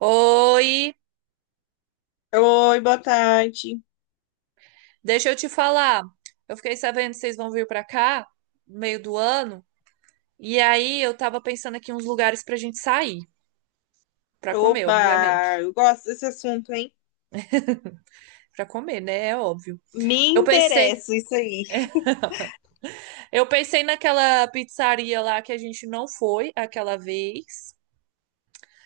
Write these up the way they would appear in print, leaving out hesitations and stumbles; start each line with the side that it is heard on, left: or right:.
right: Oi,
left: Oi, boa tarde.
right: deixa eu te falar. Eu fiquei sabendo que vocês vão vir pra cá no meio do ano, e aí eu tava pensando aqui uns lugares pra gente sair, pra comer,
left: Opa,
right: obviamente.
left: eu gosto desse assunto, hein?
right: Pra comer, né? É óbvio.
left: Me
right: Eu pensei,
left: interessa isso aí.
right: eu pensei naquela pizzaria lá que a gente não foi aquela vez,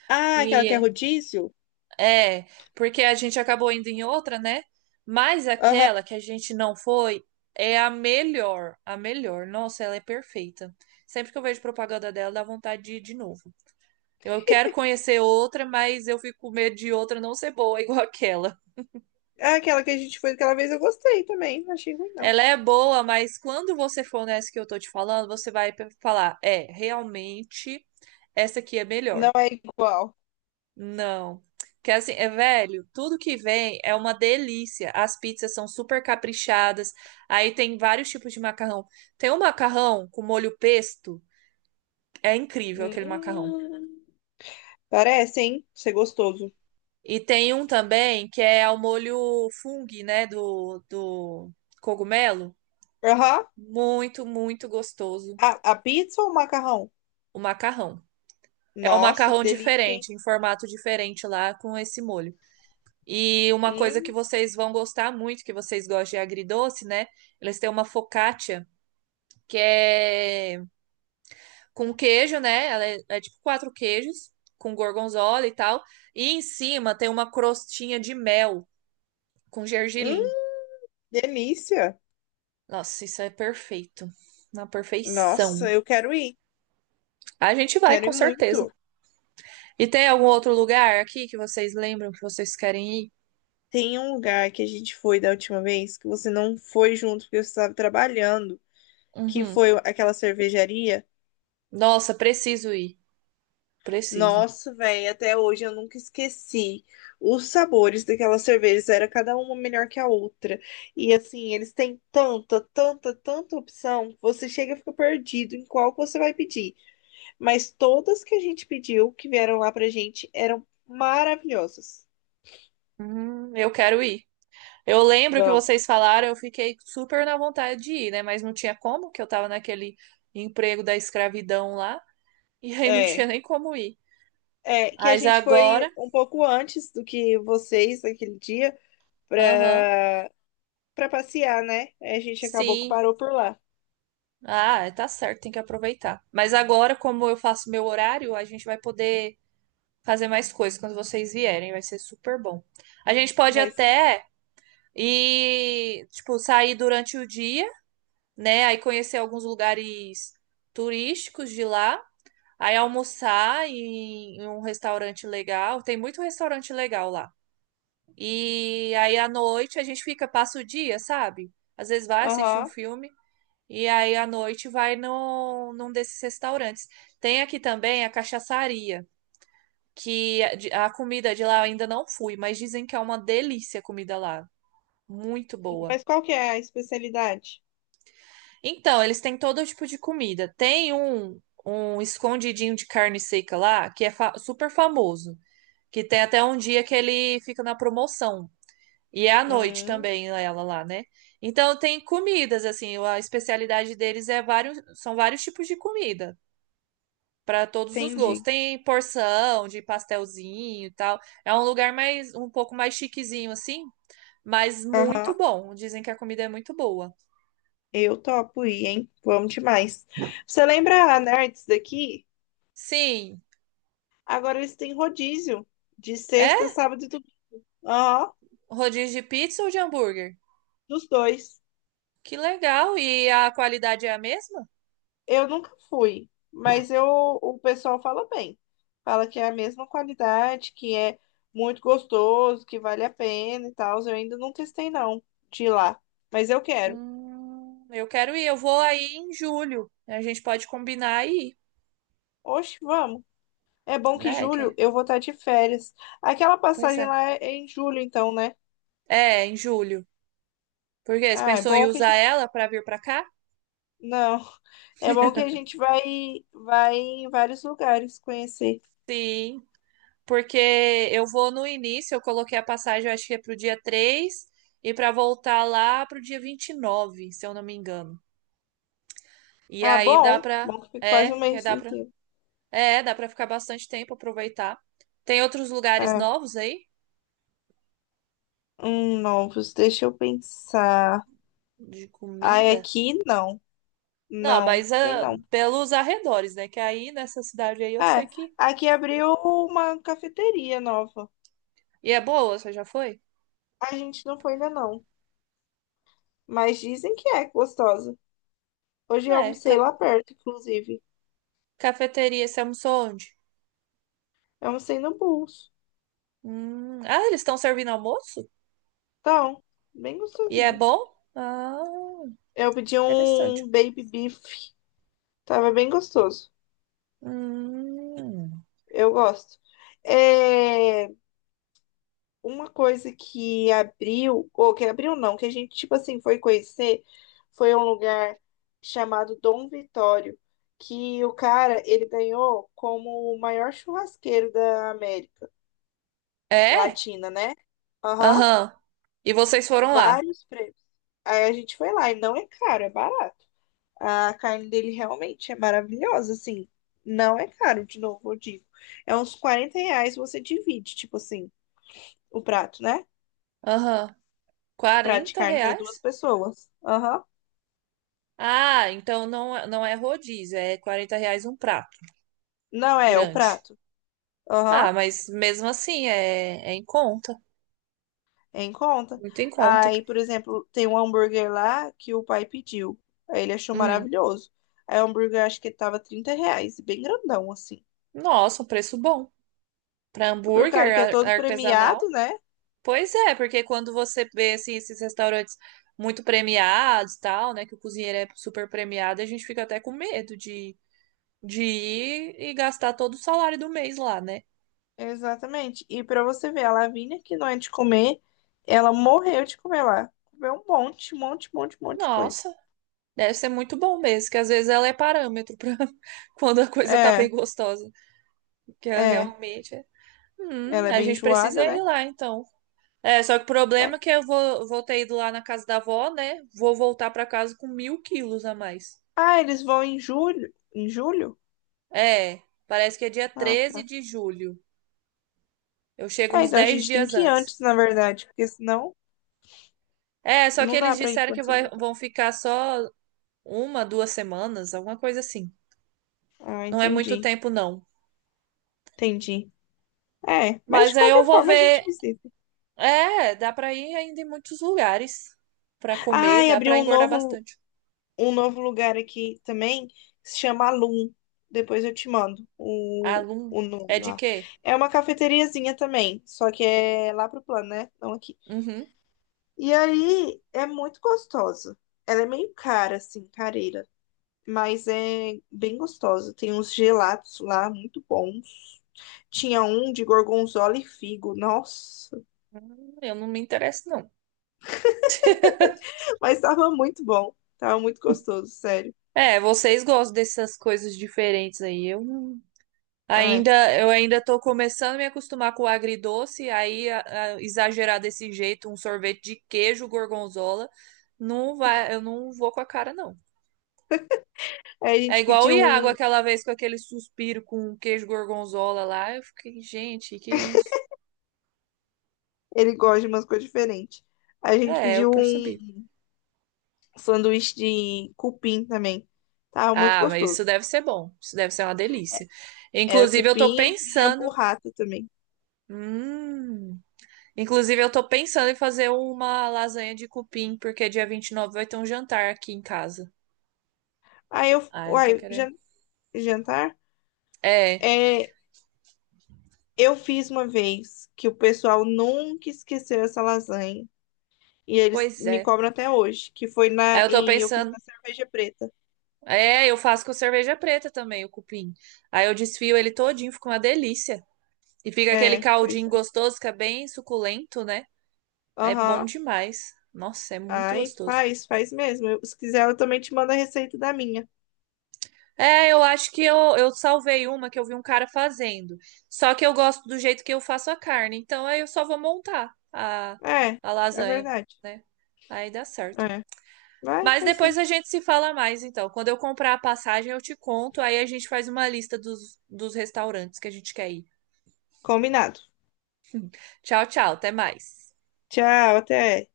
left: Ah, aquela que é
right: e
left: rodízio?
right: É, porque a gente acabou indo em outra, né? Mas
left: Aham.
right: aquela que a gente não foi é a melhor, a melhor. Nossa, ela é perfeita. Sempre que eu vejo propaganda dela, dá vontade de ir de novo. Eu quero conhecer outra, mas eu fico com medo de outra não ser boa igual aquela.
left: Ah, aquela que a gente foi aquela vez eu gostei também. Não achei ruim, não.
right: Ela é boa, mas quando você for nessa que eu tô te falando, você vai falar, é, realmente essa aqui é melhor.
left: Não é igual.
right: Não. Que assim, é velho, tudo que vem é uma delícia. As pizzas são super caprichadas. Aí tem vários tipos de macarrão. Tem um macarrão com molho pesto, é incrível aquele macarrão.
left: Hum, parece, hein? Ser gostoso.
right: E tem um também que é ao molho fung, né, do cogumelo.
left: Aham.
right: Muito, muito gostoso
left: A pizza ou o macarrão?
right: o macarrão. É um
left: Nossa, que
right: macarrão
left: delícia, hein?
right: diferente, em formato diferente lá com esse molho. E uma coisa que
left: Hum,
right: vocês vão gostar muito, que vocês gostam de agridoce, né? Eles têm uma focaccia, que é com queijo, né? Ela é, é tipo quatro queijos, com gorgonzola e tal. E em cima tem uma crostinha de mel com
left: hum,
right: gergelim.
left: delícia.
right: Nossa, isso é perfeito. Na
left: Nossa,
right: perfeição.
left: eu quero ir.
right: A gente vai,
left: Quero
right: com
left: ir muito.
right: certeza. E tem algum outro lugar aqui que vocês lembram que vocês querem ir?
left: Tem um lugar que a gente foi da última vez que você não foi junto porque você estava trabalhando, que
right: Uhum.
left: foi aquela cervejaria.
right: Nossa, preciso ir. Preciso.
left: Nossa, velho, até hoje eu nunca esqueci. Os sabores daquelas cervejas era cada uma melhor que a outra. E assim, eles têm tanta, tanta, tanta opção, que você chega e fica perdido em qual que você vai pedir. Mas todas que a gente pediu, que vieram lá pra gente, eram maravilhosas.
right: Eu quero ir. Eu lembro que
left: Vamos.
right: vocês falaram, eu fiquei super na vontade de ir, né? Mas não tinha como, que eu tava naquele emprego da escravidão lá, e aí não
left: É.
right: tinha nem como ir.
left: É, que a
right: Mas
left: gente foi
right: agora,
left: um pouco antes do que vocês naquele dia
right: aham,
left: pra, pra passear, né? Aí a gente acabou que
right: sim.
left: parou por lá.
right: Ah, tá certo, tem que aproveitar. Mas agora, como eu faço meu horário, a gente vai poder fazer mais coisas quando vocês vierem, vai ser super bom. A gente pode
left: Vai ser.
right: até ir, tipo, sair durante o dia, né? Aí conhecer alguns lugares turísticos de lá. Aí almoçar em um restaurante legal. Tem muito restaurante legal lá. E aí à noite a gente fica, passa o dia, sabe? Às vezes vai assistir um
left: Aham.
right: filme. E aí à noite vai num desses restaurantes. Tem aqui também a cachaçaria, que a comida de lá eu ainda não fui, mas dizem que é uma delícia a comida lá. Muito boa.
left: Mas qual que é a especialidade?
right: Então, eles têm todo tipo de comida. Tem um escondidinho de carne seca lá, que é super famoso. Que tem até um dia que ele fica na promoção. E é à noite
left: Hum,
right: também ela lá, né? Então tem comidas, assim, a especialidade deles são vários tipos de comida para todos os gostos.
left: entendi.
right: Tem porção de pastelzinho e tal. É um lugar mais um pouco mais chiquezinho assim, mas muito
left: Aham.
right: bom. Dizem que a comida é muito boa.
left: Eu topo ir, hein? Vamos demais. Você lembra a Nerds daqui?
right: Sim,
left: Agora eles têm rodízio de sexta,
right: é
left: sábado e domingo. Aham.
right: rodízio de pizza ou de hambúrguer?
left: Dos dois.
right: Que legal! E a qualidade é a mesma?
left: Eu nunca fui, mas eu, o pessoal fala bem. Fala que é a mesma qualidade, que é muito gostoso, que vale a pena e tal. Eu ainda não testei, não, de ir lá. Mas eu quero.
right: Eu quero ir, eu vou aí em julho. A gente pode combinar aí,
left: Oxe, vamos. É bom que
right: né?
left: julho
right: Que,
left: eu vou estar de férias. Aquela
right: pois
left: passagem
right: é.
left: lá é em julho, então, né?
right: É, em julho. Por quê? Você
left: Ah, é
right: pensou em
left: bom que a
right: usar
left: gente...
right: ela para vir para cá?
left: Não. É bom que a gente vai, vai em vários lugares conhecer.
right: Sim, porque eu vou no início, eu coloquei a passagem, eu acho que é pro dia 3 e para voltar lá pro dia 29, se eu não me engano. E
left: Ah,
right: aí dá
left: bom.
right: pra.
left: Bom que fica quase
right: É,
left: um
right: que
left: mês
right: dá pra.
left: inteiro.
right: É, dá pra ficar bastante tempo aproveitar. Tem outros lugares
left: Ah,
right: novos aí
left: novos. Deixa eu pensar.
right: de
left: Ai,
right: comida?
left: aqui não.
right: Não,
left: Não,
right: mas
left: tem
right: ah,
left: não.
right: pelos arredores, né? Que aí nessa cidade aí eu sei
left: É,
right: que.
left: aqui abriu uma cafeteria nova.
right: E é boa, você já foi?
left: A gente não foi ainda não, mas dizem que é gostosa. Hoje eu
right: É,
left: almocei lá perto, inclusive.
right: cafeteria, você almoçou onde?
left: Eu almocei no Bulls.
right: Ah, eles estão servindo almoço?
left: Então, bem
right: E é
left: gostosinho.
right: bom? Ah,
left: Eu pedi um
right: interessante.
left: baby beef, tava bem gostoso.
right: Hum.
left: Eu gosto. É... Uma coisa que abriu, ou que abriu não, que a gente, tipo assim, foi conhecer, foi um lugar chamado Dom Vitório, que o cara, ele ganhou como o maior churrasqueiro da América
right: É?
left: Latina, né? Aham,
right: Aham. E vocês foram lá?
left: vários prêmios. Aí a gente foi lá e não é caro, é barato. A carne dele realmente é maravilhosa, assim, não é caro, de novo, eu digo. É uns R$ 40 você divide, tipo assim, o prato, né?
right: Aham.
left: Prato de
right: 40
left: carne para
right: reais?
left: duas pessoas. Aham.
right: Ah, então não, não é rodízio, é R$ 40 um prato
left: Não é, o
right: grande.
left: prato. Aham.
right: Ah, mas mesmo assim é, é em conta,
left: É em conta.
right: muito em conta.
left: Aí, por exemplo, tem um hambúrguer lá que o pai pediu. Aí ele achou
right: Hum.
left: maravilhoso. Aí o hambúrguer acho que tava R$ 30, bem grandão assim.
right: Nossa, um preço bom. Para
left: Pro cara
right: hambúrguer
left: que é todo
right: artesanal?
left: premiado, né?
right: Pois é, porque quando você vê assim, esses restaurantes muito premiados, e tal, né, que o cozinheiro é super premiado, a gente fica até com medo de ir e gastar todo o salário do mês lá, né?
left: Exatamente. E pra você ver, a Lavínia, que não é de comer, ela morreu de comer lá. Comeu um monte, um monte, um monte, um monte de coisa.
right: Nossa, deve ser muito bom mesmo, que às vezes ela é parâmetro para quando a coisa tá
left: É,
right: bem gostosa, que é
left: é.
right: realmente é.
left: Ela é
right: A
left: bem
right: gente precisa
left: enjoada,
right: ir
left: né?
right: lá então. É, só que o problema
left: É.
right: é que eu vou ter ido lá na casa da avó, né? Vou voltar pra casa com mil quilos a mais.
left: Ah, eles vão em julho? Em julho?
right: É, parece que é dia
left: Ah,
right: 13
left: tá.
right: de julho. Eu chego
left: É,
right: uns
left: então a
right: 10
left: gente tem
right: dias
left: que ir
right: antes.
left: antes, na verdade, porque senão
right: É, só que
left: não dá
right: eles
left: pra ir
right: disseram que
left: quando você voltar.
right: vão ficar só uma, duas semanas, alguma coisa assim.
left: Ah,
right: Não é muito
left: entendi,
right: tempo, não.
left: entendi. É, mas
right: Mas
left: de
right: aí eu
left: qualquer
right: vou
left: forma a gente
right: ver.
left: visita.
right: É, dá pra ir ainda em muitos lugares pra comer,
left: Ai,
right: dá
left: abriu
right: pra engordar bastante.
left: um novo lugar aqui também, que se chama Alum. Depois eu te mando o,
right: Alum,
left: o
right: é
left: nome
right: de
left: lá.
right: quê?
left: É uma cafeteriazinha também, só que é lá pro plano, né? Não aqui.
right: Uhum.
left: E aí é muito gostosa. Ela é meio cara, assim, careira. Mas é bem gostosa. Tem uns gelatos lá muito bons. Tinha um de gorgonzola e figo, nossa,
right: Eu não me interesso, não.
left: mas tava muito bom, tava muito gostoso, sério.
right: É, vocês gostam dessas coisas diferentes aí. Eu não-
left: É.
right: ainda, eu ainda tô começando a me acostumar com o agridoce, aí a exagerar desse jeito, um sorvete de queijo gorgonzola, não vai, eu não vou com a cara, não.
left: Aí a
right: É
left: gente
right: igual o
left: pediu
right: Iago
left: um,
right: aquela vez com aquele suspiro com queijo gorgonzola lá, eu fiquei, gente, que isso?
left: ele gosta de umas coisas diferentes. Aí a gente
right: É, eu
left: pediu
right: percebi.
left: um sanduíche de cupim também, tava muito
right: Ah, mas
left: gostoso.
right: isso deve ser bom, isso deve ser uma delícia.
left: Era
right: Inclusive, eu tô
left: cupim e vinha
right: pensando,
left: burrata também.
right: hum. Inclusive, eu tô pensando em fazer uma lasanha de cupim, porque dia 29 vai ter um jantar aqui em casa.
left: Aí
right: Ah, eu tô querendo.
left: jantar?
right: É,
left: É, eu fiz uma vez que o pessoal nunca esqueceu essa lasanha. E eles
right: pois
left: me
right: é.
left: cobram até hoje, que foi
right: Aí
left: na.
right: eu tô
left: E eu fiz
right: pensando.
left: na cerveja preta.
right: É, eu faço com cerveja preta também, o cupim. Aí eu desfio ele todinho, fica uma delícia. E fica aquele
left: É, pois
right: caldinho
left: é.
right: gostoso, que é bem suculento, né? É bom
left: Aham.
right: demais. Nossa, é muito
left: Ai,
right: gostoso.
left: faz, faz mesmo. Se quiser, eu também te mando a receita da minha.
right: É, eu acho que eu salvei uma que eu vi um cara fazendo. Só que eu gosto do jeito que eu faço a carne. Então aí eu só vou montar a,
left: É,
right: a
left: é
right: lasanha,
left: verdade.
right: né? Aí dá certo.
left: É. Vai,
right: Mas
left: vai
right: depois
left: sim.
right: a gente se fala mais, então. Quando eu comprar a passagem, eu te conto. Aí a gente faz uma lista dos restaurantes que a gente quer ir.
left: Combinado.
right: Tchau, tchau. Até mais.
left: Tchau, até.